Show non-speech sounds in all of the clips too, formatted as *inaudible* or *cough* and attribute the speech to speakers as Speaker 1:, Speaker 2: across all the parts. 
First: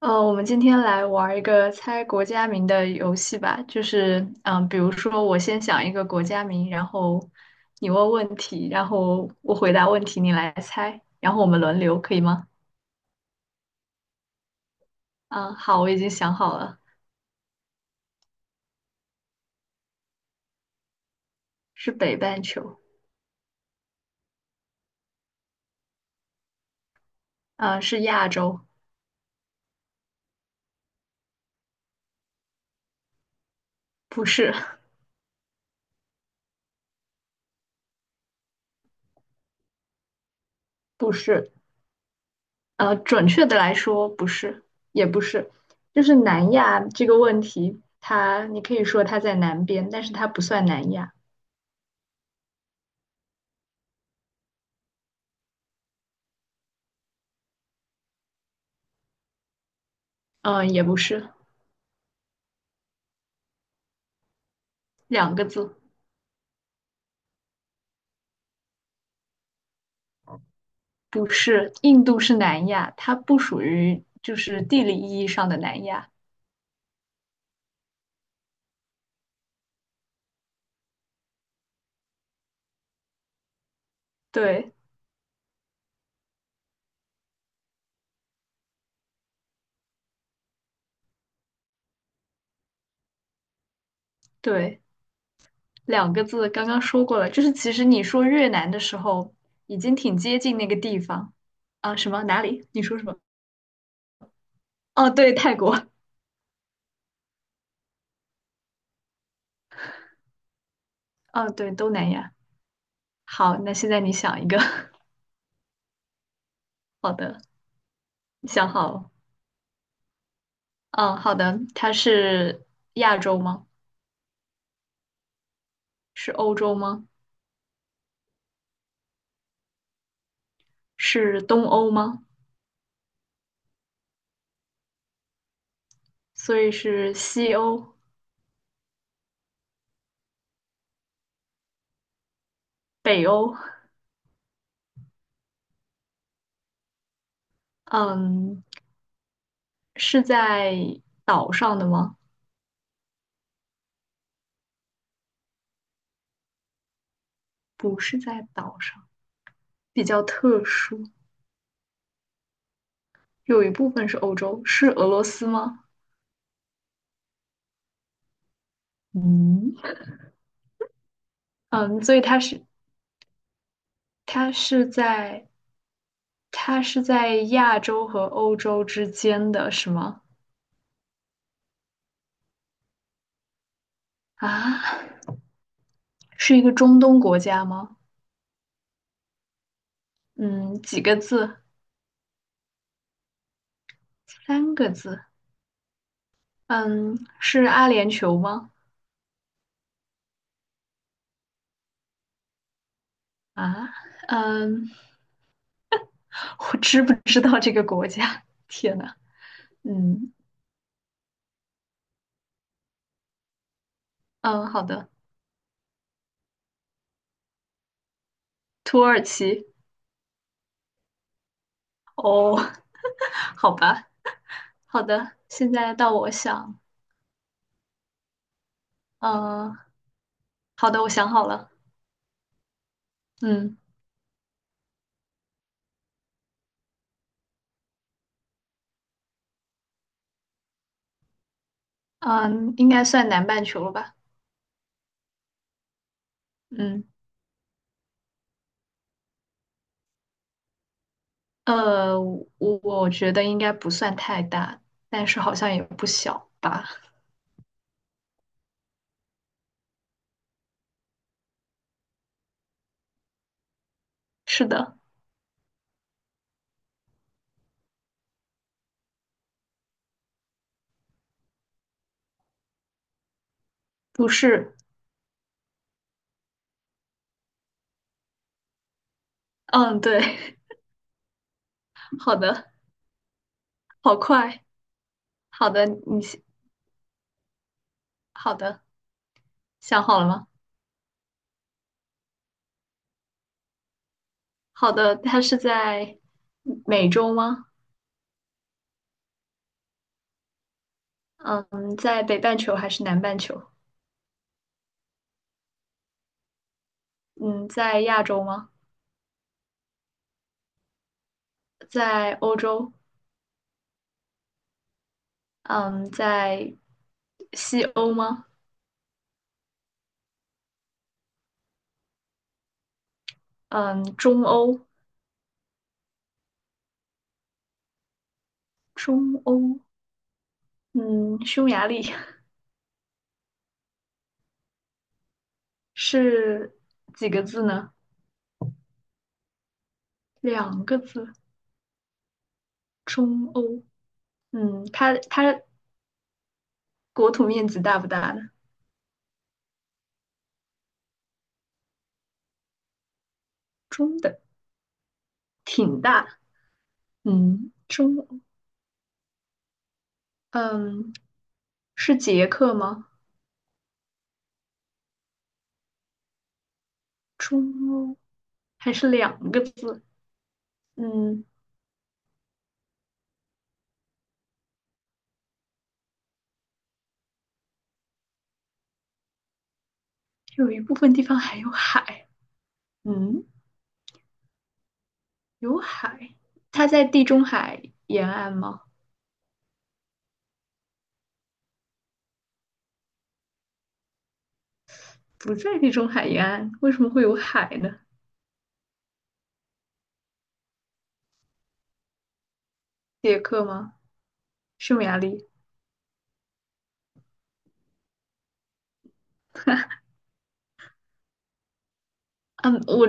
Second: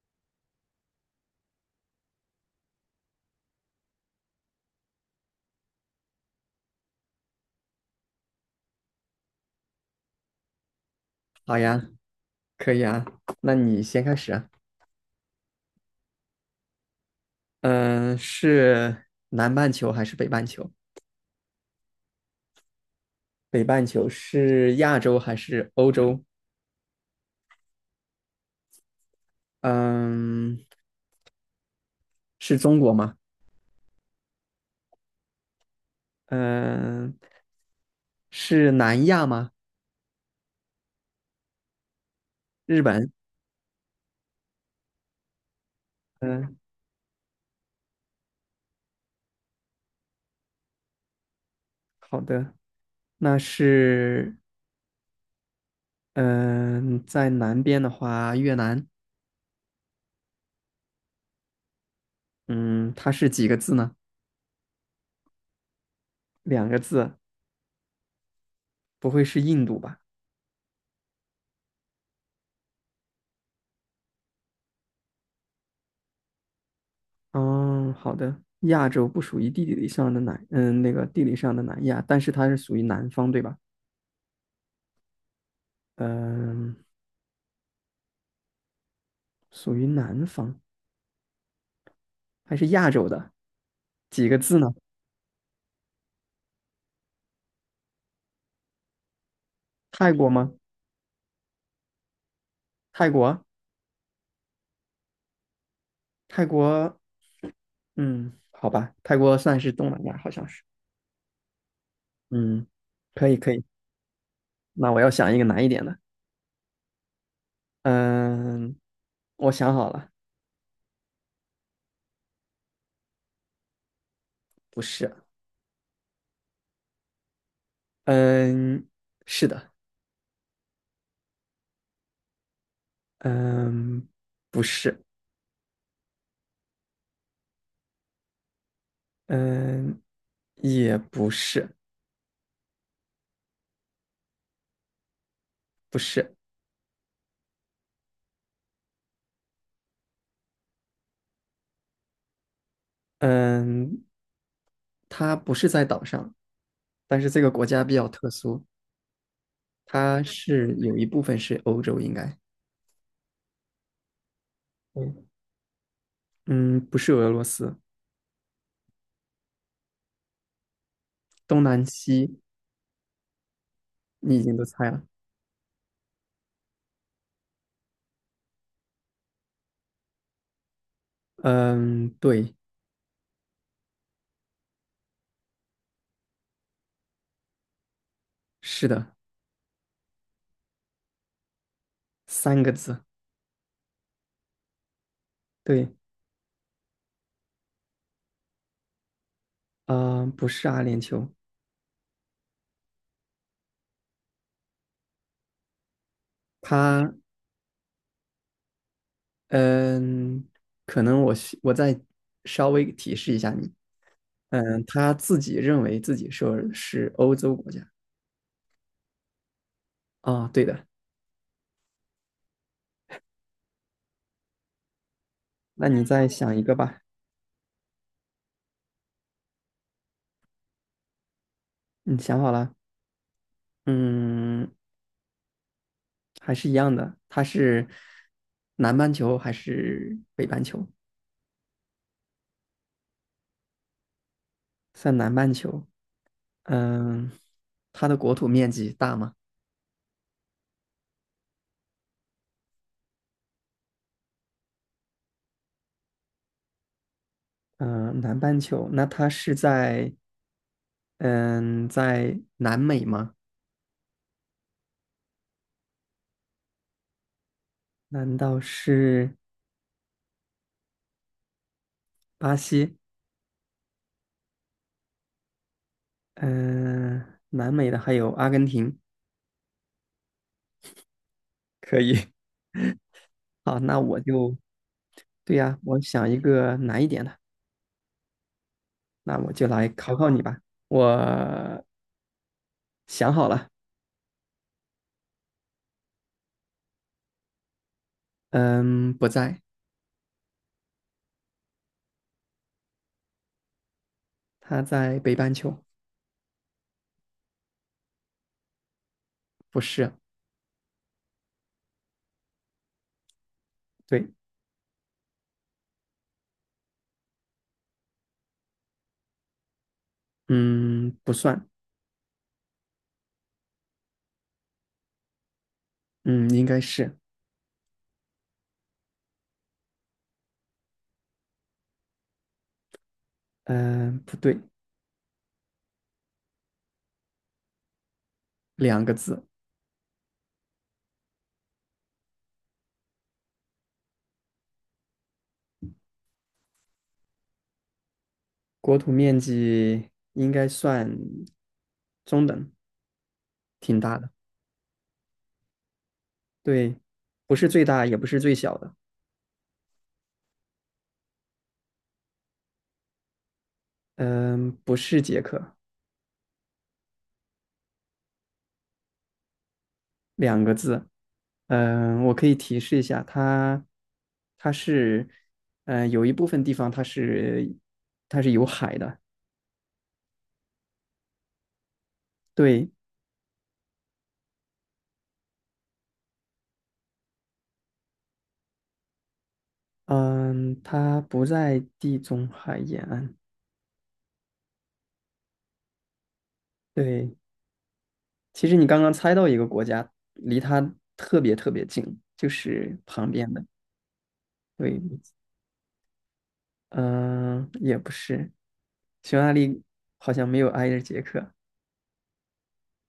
Speaker 1: 我们今天来玩儿一个猜国家名的游戏吧，就是，比如说我先想一个国家名，然后你问问题，然后我回答问题，你来猜，然后我
Speaker 2: 好
Speaker 1: 们轮
Speaker 2: 呀，
Speaker 1: 流，可以吗？
Speaker 2: 可以啊，那你先开始啊。
Speaker 1: 嗯，好，我已经想好了，
Speaker 2: 嗯，是南半球还是北半球？
Speaker 1: 是北半球，
Speaker 2: 北半球是亚洲还是欧洲？
Speaker 1: 嗯，是亚洲，
Speaker 2: 嗯，是中国吗？
Speaker 1: 不是，
Speaker 2: 嗯，是南亚吗？
Speaker 1: *laughs* 不是，
Speaker 2: 日本？
Speaker 1: 准确的来说不是，也不是，就是南
Speaker 2: 嗯，
Speaker 1: 亚这个问题，它你可以说它在南边，但是它不算南亚，
Speaker 2: 好的，那是嗯，在南边的话，越南。
Speaker 1: 嗯，也不是，
Speaker 2: 嗯，它是几个字呢？
Speaker 1: 两个字。
Speaker 2: 两个字，不会是印度吧？
Speaker 1: 不是，印度是南亚，它不属于就是地理意义上的南亚。
Speaker 2: 哦，好的。亚洲不属于地理上的南，那个地理上的南亚，但是它是属于南方，对吧？
Speaker 1: 对
Speaker 2: 嗯，属于南方，还是亚洲的？几个字呢？
Speaker 1: 对，两个字刚刚说过了，就是其实你说越南的时候，已经
Speaker 2: 泰
Speaker 1: 挺
Speaker 2: 国
Speaker 1: 接
Speaker 2: 吗？
Speaker 1: 近那个地方啊。什么？哪里？你说什
Speaker 2: 泰
Speaker 1: 么？
Speaker 2: 国，
Speaker 1: 哦，对，泰国。
Speaker 2: 泰国，好吧，泰国算是东南亚，好像是。
Speaker 1: 哦，对，东南亚。
Speaker 2: 嗯，可以，可
Speaker 1: 好，
Speaker 2: 以。
Speaker 1: 那现在你想一个。
Speaker 2: 那
Speaker 1: *laughs*
Speaker 2: 我要想一个难一点的。
Speaker 1: 好的，你想
Speaker 2: 嗯，
Speaker 1: 好了。
Speaker 2: 我想好了，
Speaker 1: 嗯，好的。它是亚洲吗？
Speaker 2: 不是。
Speaker 1: 是欧洲吗？
Speaker 2: 嗯，是的。
Speaker 1: 是东欧吗？
Speaker 2: 嗯，不是。
Speaker 1: 所以是西欧、
Speaker 2: 嗯，也不是。
Speaker 1: 北欧。
Speaker 2: 不是，
Speaker 1: 嗯，是在岛上的吗？
Speaker 2: 嗯，它不是在岛上，但是这个国家比
Speaker 1: 不
Speaker 2: 较
Speaker 1: 是
Speaker 2: 特
Speaker 1: 在
Speaker 2: 殊，
Speaker 1: 岛上，比
Speaker 2: 它
Speaker 1: 较特
Speaker 2: 是有
Speaker 1: 殊。
Speaker 2: 一部分是欧洲，应该，
Speaker 1: 有一部分是欧洲，是俄罗
Speaker 2: 嗯，
Speaker 1: 斯吗？
Speaker 2: 嗯，不是俄罗斯，
Speaker 1: 嗯，
Speaker 2: 东南
Speaker 1: 嗯，所以它
Speaker 2: 西
Speaker 1: 是
Speaker 2: 你已
Speaker 1: 它
Speaker 2: 经都
Speaker 1: 是
Speaker 2: 猜了，
Speaker 1: 在它是在亚洲和欧洲之间的，是吗？
Speaker 2: 嗯，对，
Speaker 1: 啊，是一个中东国家吗？
Speaker 2: 是的，
Speaker 1: 嗯，几个字？
Speaker 2: 三个字，
Speaker 1: 三个字。
Speaker 2: 对，
Speaker 1: 嗯，是阿联酋吗？
Speaker 2: 啊、不是阿联酋，
Speaker 1: 啊，嗯，我知不
Speaker 2: 它，
Speaker 1: 知道这个国家？*laughs* 天呐，嗯
Speaker 2: 嗯，可能我再稍微提示一下你，
Speaker 1: 嗯，好的，
Speaker 2: 他自己认为自己说是欧洲国家。
Speaker 1: 土耳其。
Speaker 2: 啊、对的，
Speaker 1: 哦，*laughs* 好吧，好的，现
Speaker 2: 那
Speaker 1: 在
Speaker 2: 你
Speaker 1: 到
Speaker 2: 再
Speaker 1: 我
Speaker 2: 想一个
Speaker 1: 想，
Speaker 2: 吧。
Speaker 1: 呃，好的，我想好了，
Speaker 2: 你想好了？
Speaker 1: 嗯
Speaker 2: 嗯，还是一样的，它是南半球还是北半球？
Speaker 1: 嗯，应该算南半球了吧？
Speaker 2: 在南半球，
Speaker 1: 嗯，
Speaker 2: 嗯，它的国土面积大吗？
Speaker 1: 呃，我我觉得应该不算太大，但是好像也不小吧？
Speaker 2: 嗯，南半球，那它是在嗯在南美吗？
Speaker 1: 是的，
Speaker 2: 难道是巴西？
Speaker 1: 不是，
Speaker 2: 嗯，南美的还有阿根廷，
Speaker 1: 嗯，对，
Speaker 2: 可
Speaker 1: *laughs*
Speaker 2: 以。
Speaker 1: 好的，
Speaker 2: *laughs* 好，那
Speaker 1: 好
Speaker 2: 我就，
Speaker 1: 快，
Speaker 2: 对
Speaker 1: 好
Speaker 2: 呀，
Speaker 1: 的，
Speaker 2: 我
Speaker 1: 你
Speaker 2: 想一
Speaker 1: 先。
Speaker 2: 个难一点的，
Speaker 1: 好的，
Speaker 2: 那我就来
Speaker 1: 想
Speaker 2: 考
Speaker 1: 好了
Speaker 2: 考你
Speaker 1: 吗？
Speaker 2: 吧。我想好了。
Speaker 1: 好的，它是在美洲吗？
Speaker 2: 嗯，不在，
Speaker 1: 嗯，在北半球还是南半球？
Speaker 2: 他在北半球，
Speaker 1: 嗯，在亚洲吗？
Speaker 2: 不是，
Speaker 1: 在欧洲，
Speaker 2: 对，
Speaker 1: 嗯，在西欧吗？
Speaker 2: 嗯，不算，
Speaker 1: 嗯，中欧，
Speaker 2: 嗯，应该是，
Speaker 1: 中欧，嗯，匈牙利。
Speaker 2: 嗯，不对，
Speaker 1: 是几个字呢？
Speaker 2: 两个字，
Speaker 1: 两个字，中欧。嗯，它国土面积大不大呢？
Speaker 2: 国土面积应该算中等，挺
Speaker 1: 中
Speaker 2: 大的，
Speaker 1: 等，挺大。
Speaker 2: 对，不是
Speaker 1: 嗯，
Speaker 2: 最大，也
Speaker 1: 中
Speaker 2: 不
Speaker 1: 欧，
Speaker 2: 是最小的，
Speaker 1: 嗯，是捷克吗？
Speaker 2: 嗯，不是捷克，
Speaker 1: 中欧还是两个字？
Speaker 2: 两个字，
Speaker 1: 嗯，
Speaker 2: 我可以提示一下，它，它是，有一部分地方它是，它是有海的，
Speaker 1: 有一部分地方还有海。
Speaker 2: 对，
Speaker 1: 嗯，有海，它在地中海沿岸吗？
Speaker 2: 嗯，它不在地中海沿岸。
Speaker 1: 不在地中海沿岸，为什么会
Speaker 2: 对，
Speaker 1: 有海呢？
Speaker 2: 其实你刚刚猜到一个国家，离它特别特别近，就是旁
Speaker 1: 捷
Speaker 2: 边的。
Speaker 1: 克吗？
Speaker 2: 对，
Speaker 1: 匈牙利？
Speaker 2: 嗯，也不是，匈牙利好像没有挨着捷克。
Speaker 1: 嗯，我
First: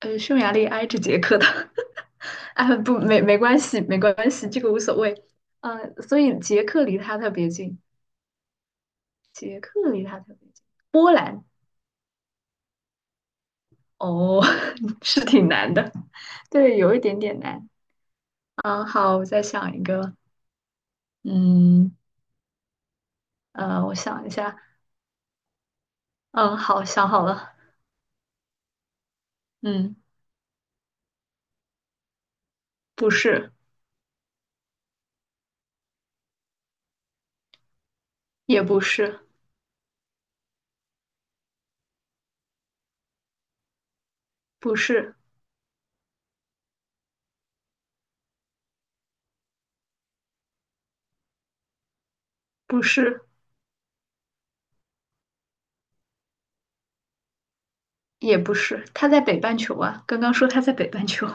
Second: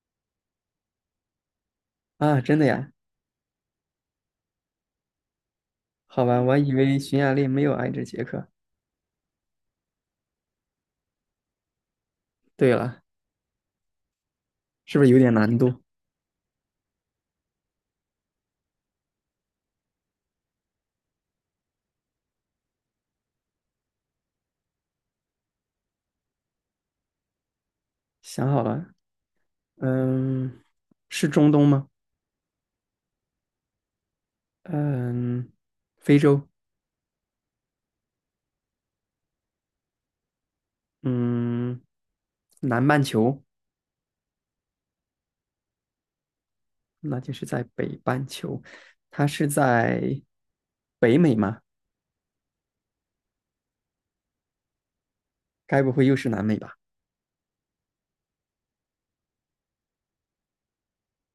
Speaker 1: 呃，匈牙利挨着捷克的。*laughs*
Speaker 2: 啊，真的
Speaker 1: 啊，
Speaker 2: 呀？
Speaker 1: 不，没关系，没关系，这个无所谓。嗯，所
Speaker 2: 好
Speaker 1: 以
Speaker 2: 吧，我还
Speaker 1: 捷
Speaker 2: 以
Speaker 1: 克
Speaker 2: 为
Speaker 1: 离
Speaker 2: 匈
Speaker 1: 它特
Speaker 2: 牙利
Speaker 1: 别
Speaker 2: 没有
Speaker 1: 近，
Speaker 2: 挨着捷克。
Speaker 1: 捷克离它特别近。波兰，
Speaker 2: 对了，
Speaker 1: 哦，
Speaker 2: 是
Speaker 1: *laughs*
Speaker 2: 不是有
Speaker 1: 是
Speaker 2: 点
Speaker 1: 挺
Speaker 2: 难度？
Speaker 1: 难的，对，有一点点难。嗯，好，我再想一个。嗯，我想一下。嗯，好，想好了。
Speaker 2: 想好了，
Speaker 1: 嗯，
Speaker 2: 嗯，是中东吗？
Speaker 1: 不是，
Speaker 2: 嗯，非洲，
Speaker 1: 也不是，
Speaker 2: 嗯，南半球。
Speaker 1: 不是，
Speaker 2: 那就是在北半球，它是在北美吗？
Speaker 1: 不是，
Speaker 2: 该不会又是南美吧？
Speaker 1: 也不是，它在北半球啊。刚刚说它在北半球，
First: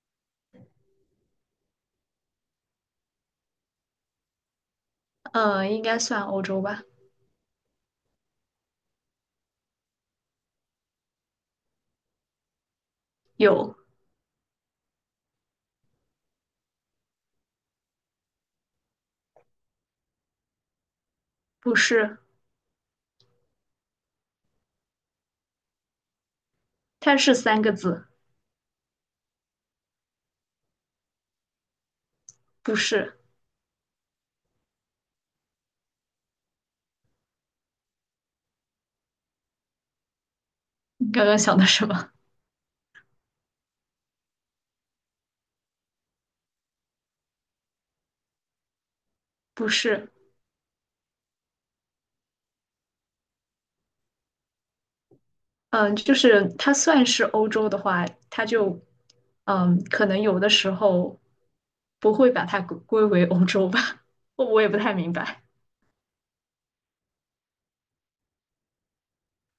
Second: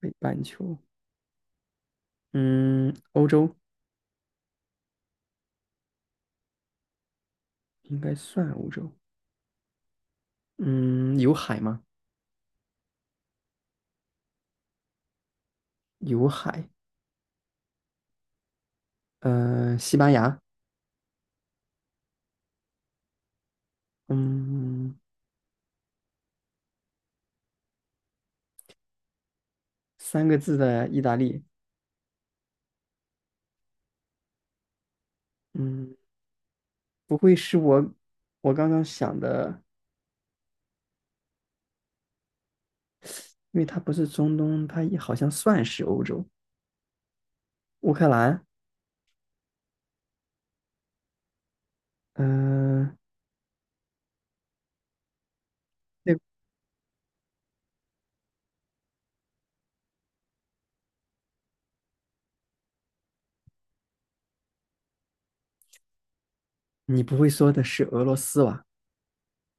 Speaker 2: 北半球，嗯，欧洲
Speaker 1: 应该算欧洲吧？
Speaker 2: 应该算欧洲，嗯，有海吗？
Speaker 1: 有，
Speaker 2: 有海，西班牙，
Speaker 1: 不是，
Speaker 2: 嗯，
Speaker 1: 它是三个字，
Speaker 2: 三个字的意大利，
Speaker 1: 不是。
Speaker 2: 嗯，不会是我刚刚想的，
Speaker 1: 你刚刚想的什么？
Speaker 2: 因为它不是中东，它也好像算是欧洲，乌克兰，
Speaker 1: 不是，
Speaker 2: 嗯、
Speaker 1: 嗯，就
Speaker 2: 那
Speaker 1: 是它算是欧洲的话，它就，可能有的时候不会把它归为欧洲吧？*laughs* 我也不太明白。
Speaker 2: 你不会说的是俄罗斯吧？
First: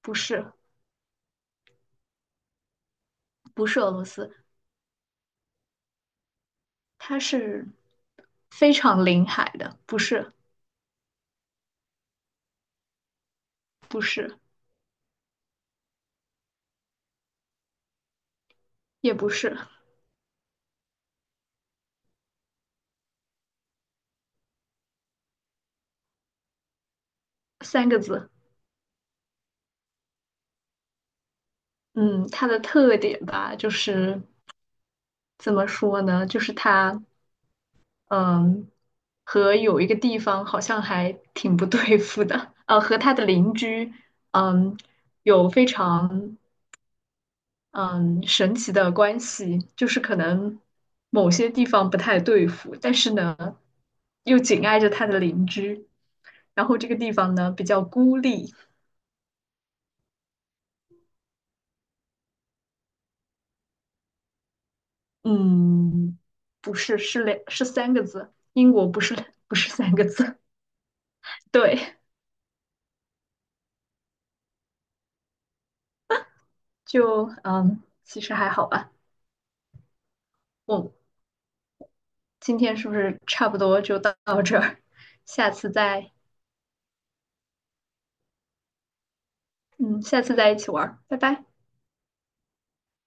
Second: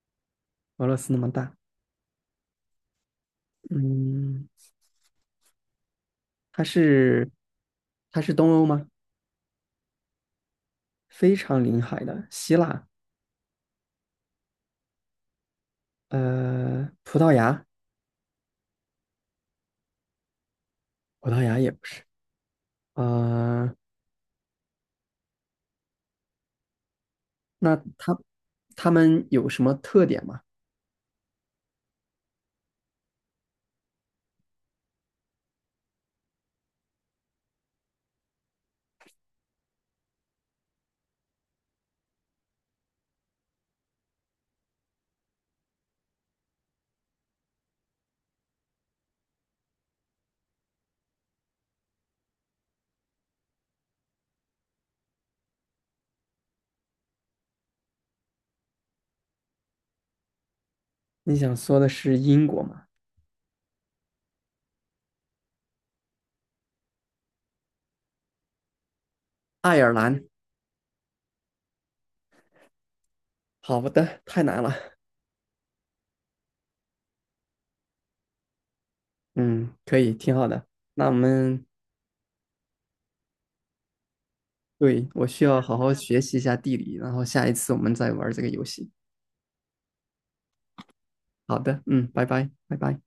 Speaker 1: 不是，
Speaker 2: 俄罗斯那么大，
Speaker 1: 不是俄罗斯，
Speaker 2: 嗯。它
Speaker 1: 它
Speaker 2: 是
Speaker 1: 是
Speaker 2: 它是东欧
Speaker 1: 非
Speaker 2: 吗？
Speaker 1: 常临海的，不是，
Speaker 2: 非常临海的，希腊，
Speaker 1: 不是。
Speaker 2: 葡萄牙，
Speaker 1: 也不是
Speaker 2: 葡萄牙也不是，呃，那
Speaker 1: 三个
Speaker 2: 它
Speaker 1: 字。
Speaker 2: 他们有什么特点吗？
Speaker 1: 嗯，它的特点吧，就是怎么说呢？就是它，嗯，和有一个地方好像还挺不对付的，和它的邻居，嗯，有非常嗯神奇的关系，就是可能某些地方不太对付，但是呢，又紧挨着它的邻居，然后这个地方呢比较孤立，
Speaker 2: 你想说的是英国吗？
Speaker 1: 嗯，不是，是三个字，英国不是不是
Speaker 2: 爱
Speaker 1: 三
Speaker 2: 尔
Speaker 1: 个
Speaker 2: 兰，
Speaker 1: 字，*laughs* 对，
Speaker 2: 好的，太难了，
Speaker 1: 就其实还好吧。
Speaker 2: 嗯，可以，挺好的。
Speaker 1: 我
Speaker 2: 那我们
Speaker 1: 今天是不是差不多就到这儿？
Speaker 2: 对
Speaker 1: *laughs*
Speaker 2: 我需
Speaker 1: 下
Speaker 2: 要
Speaker 1: 次
Speaker 2: 好好
Speaker 1: 再
Speaker 2: 学习一下地理，然后下一次我们再玩这个游戏。
Speaker 1: 嗯，下次再一起玩儿，拜拜。
Speaker 2: 好的，嗯，拜拜，拜拜。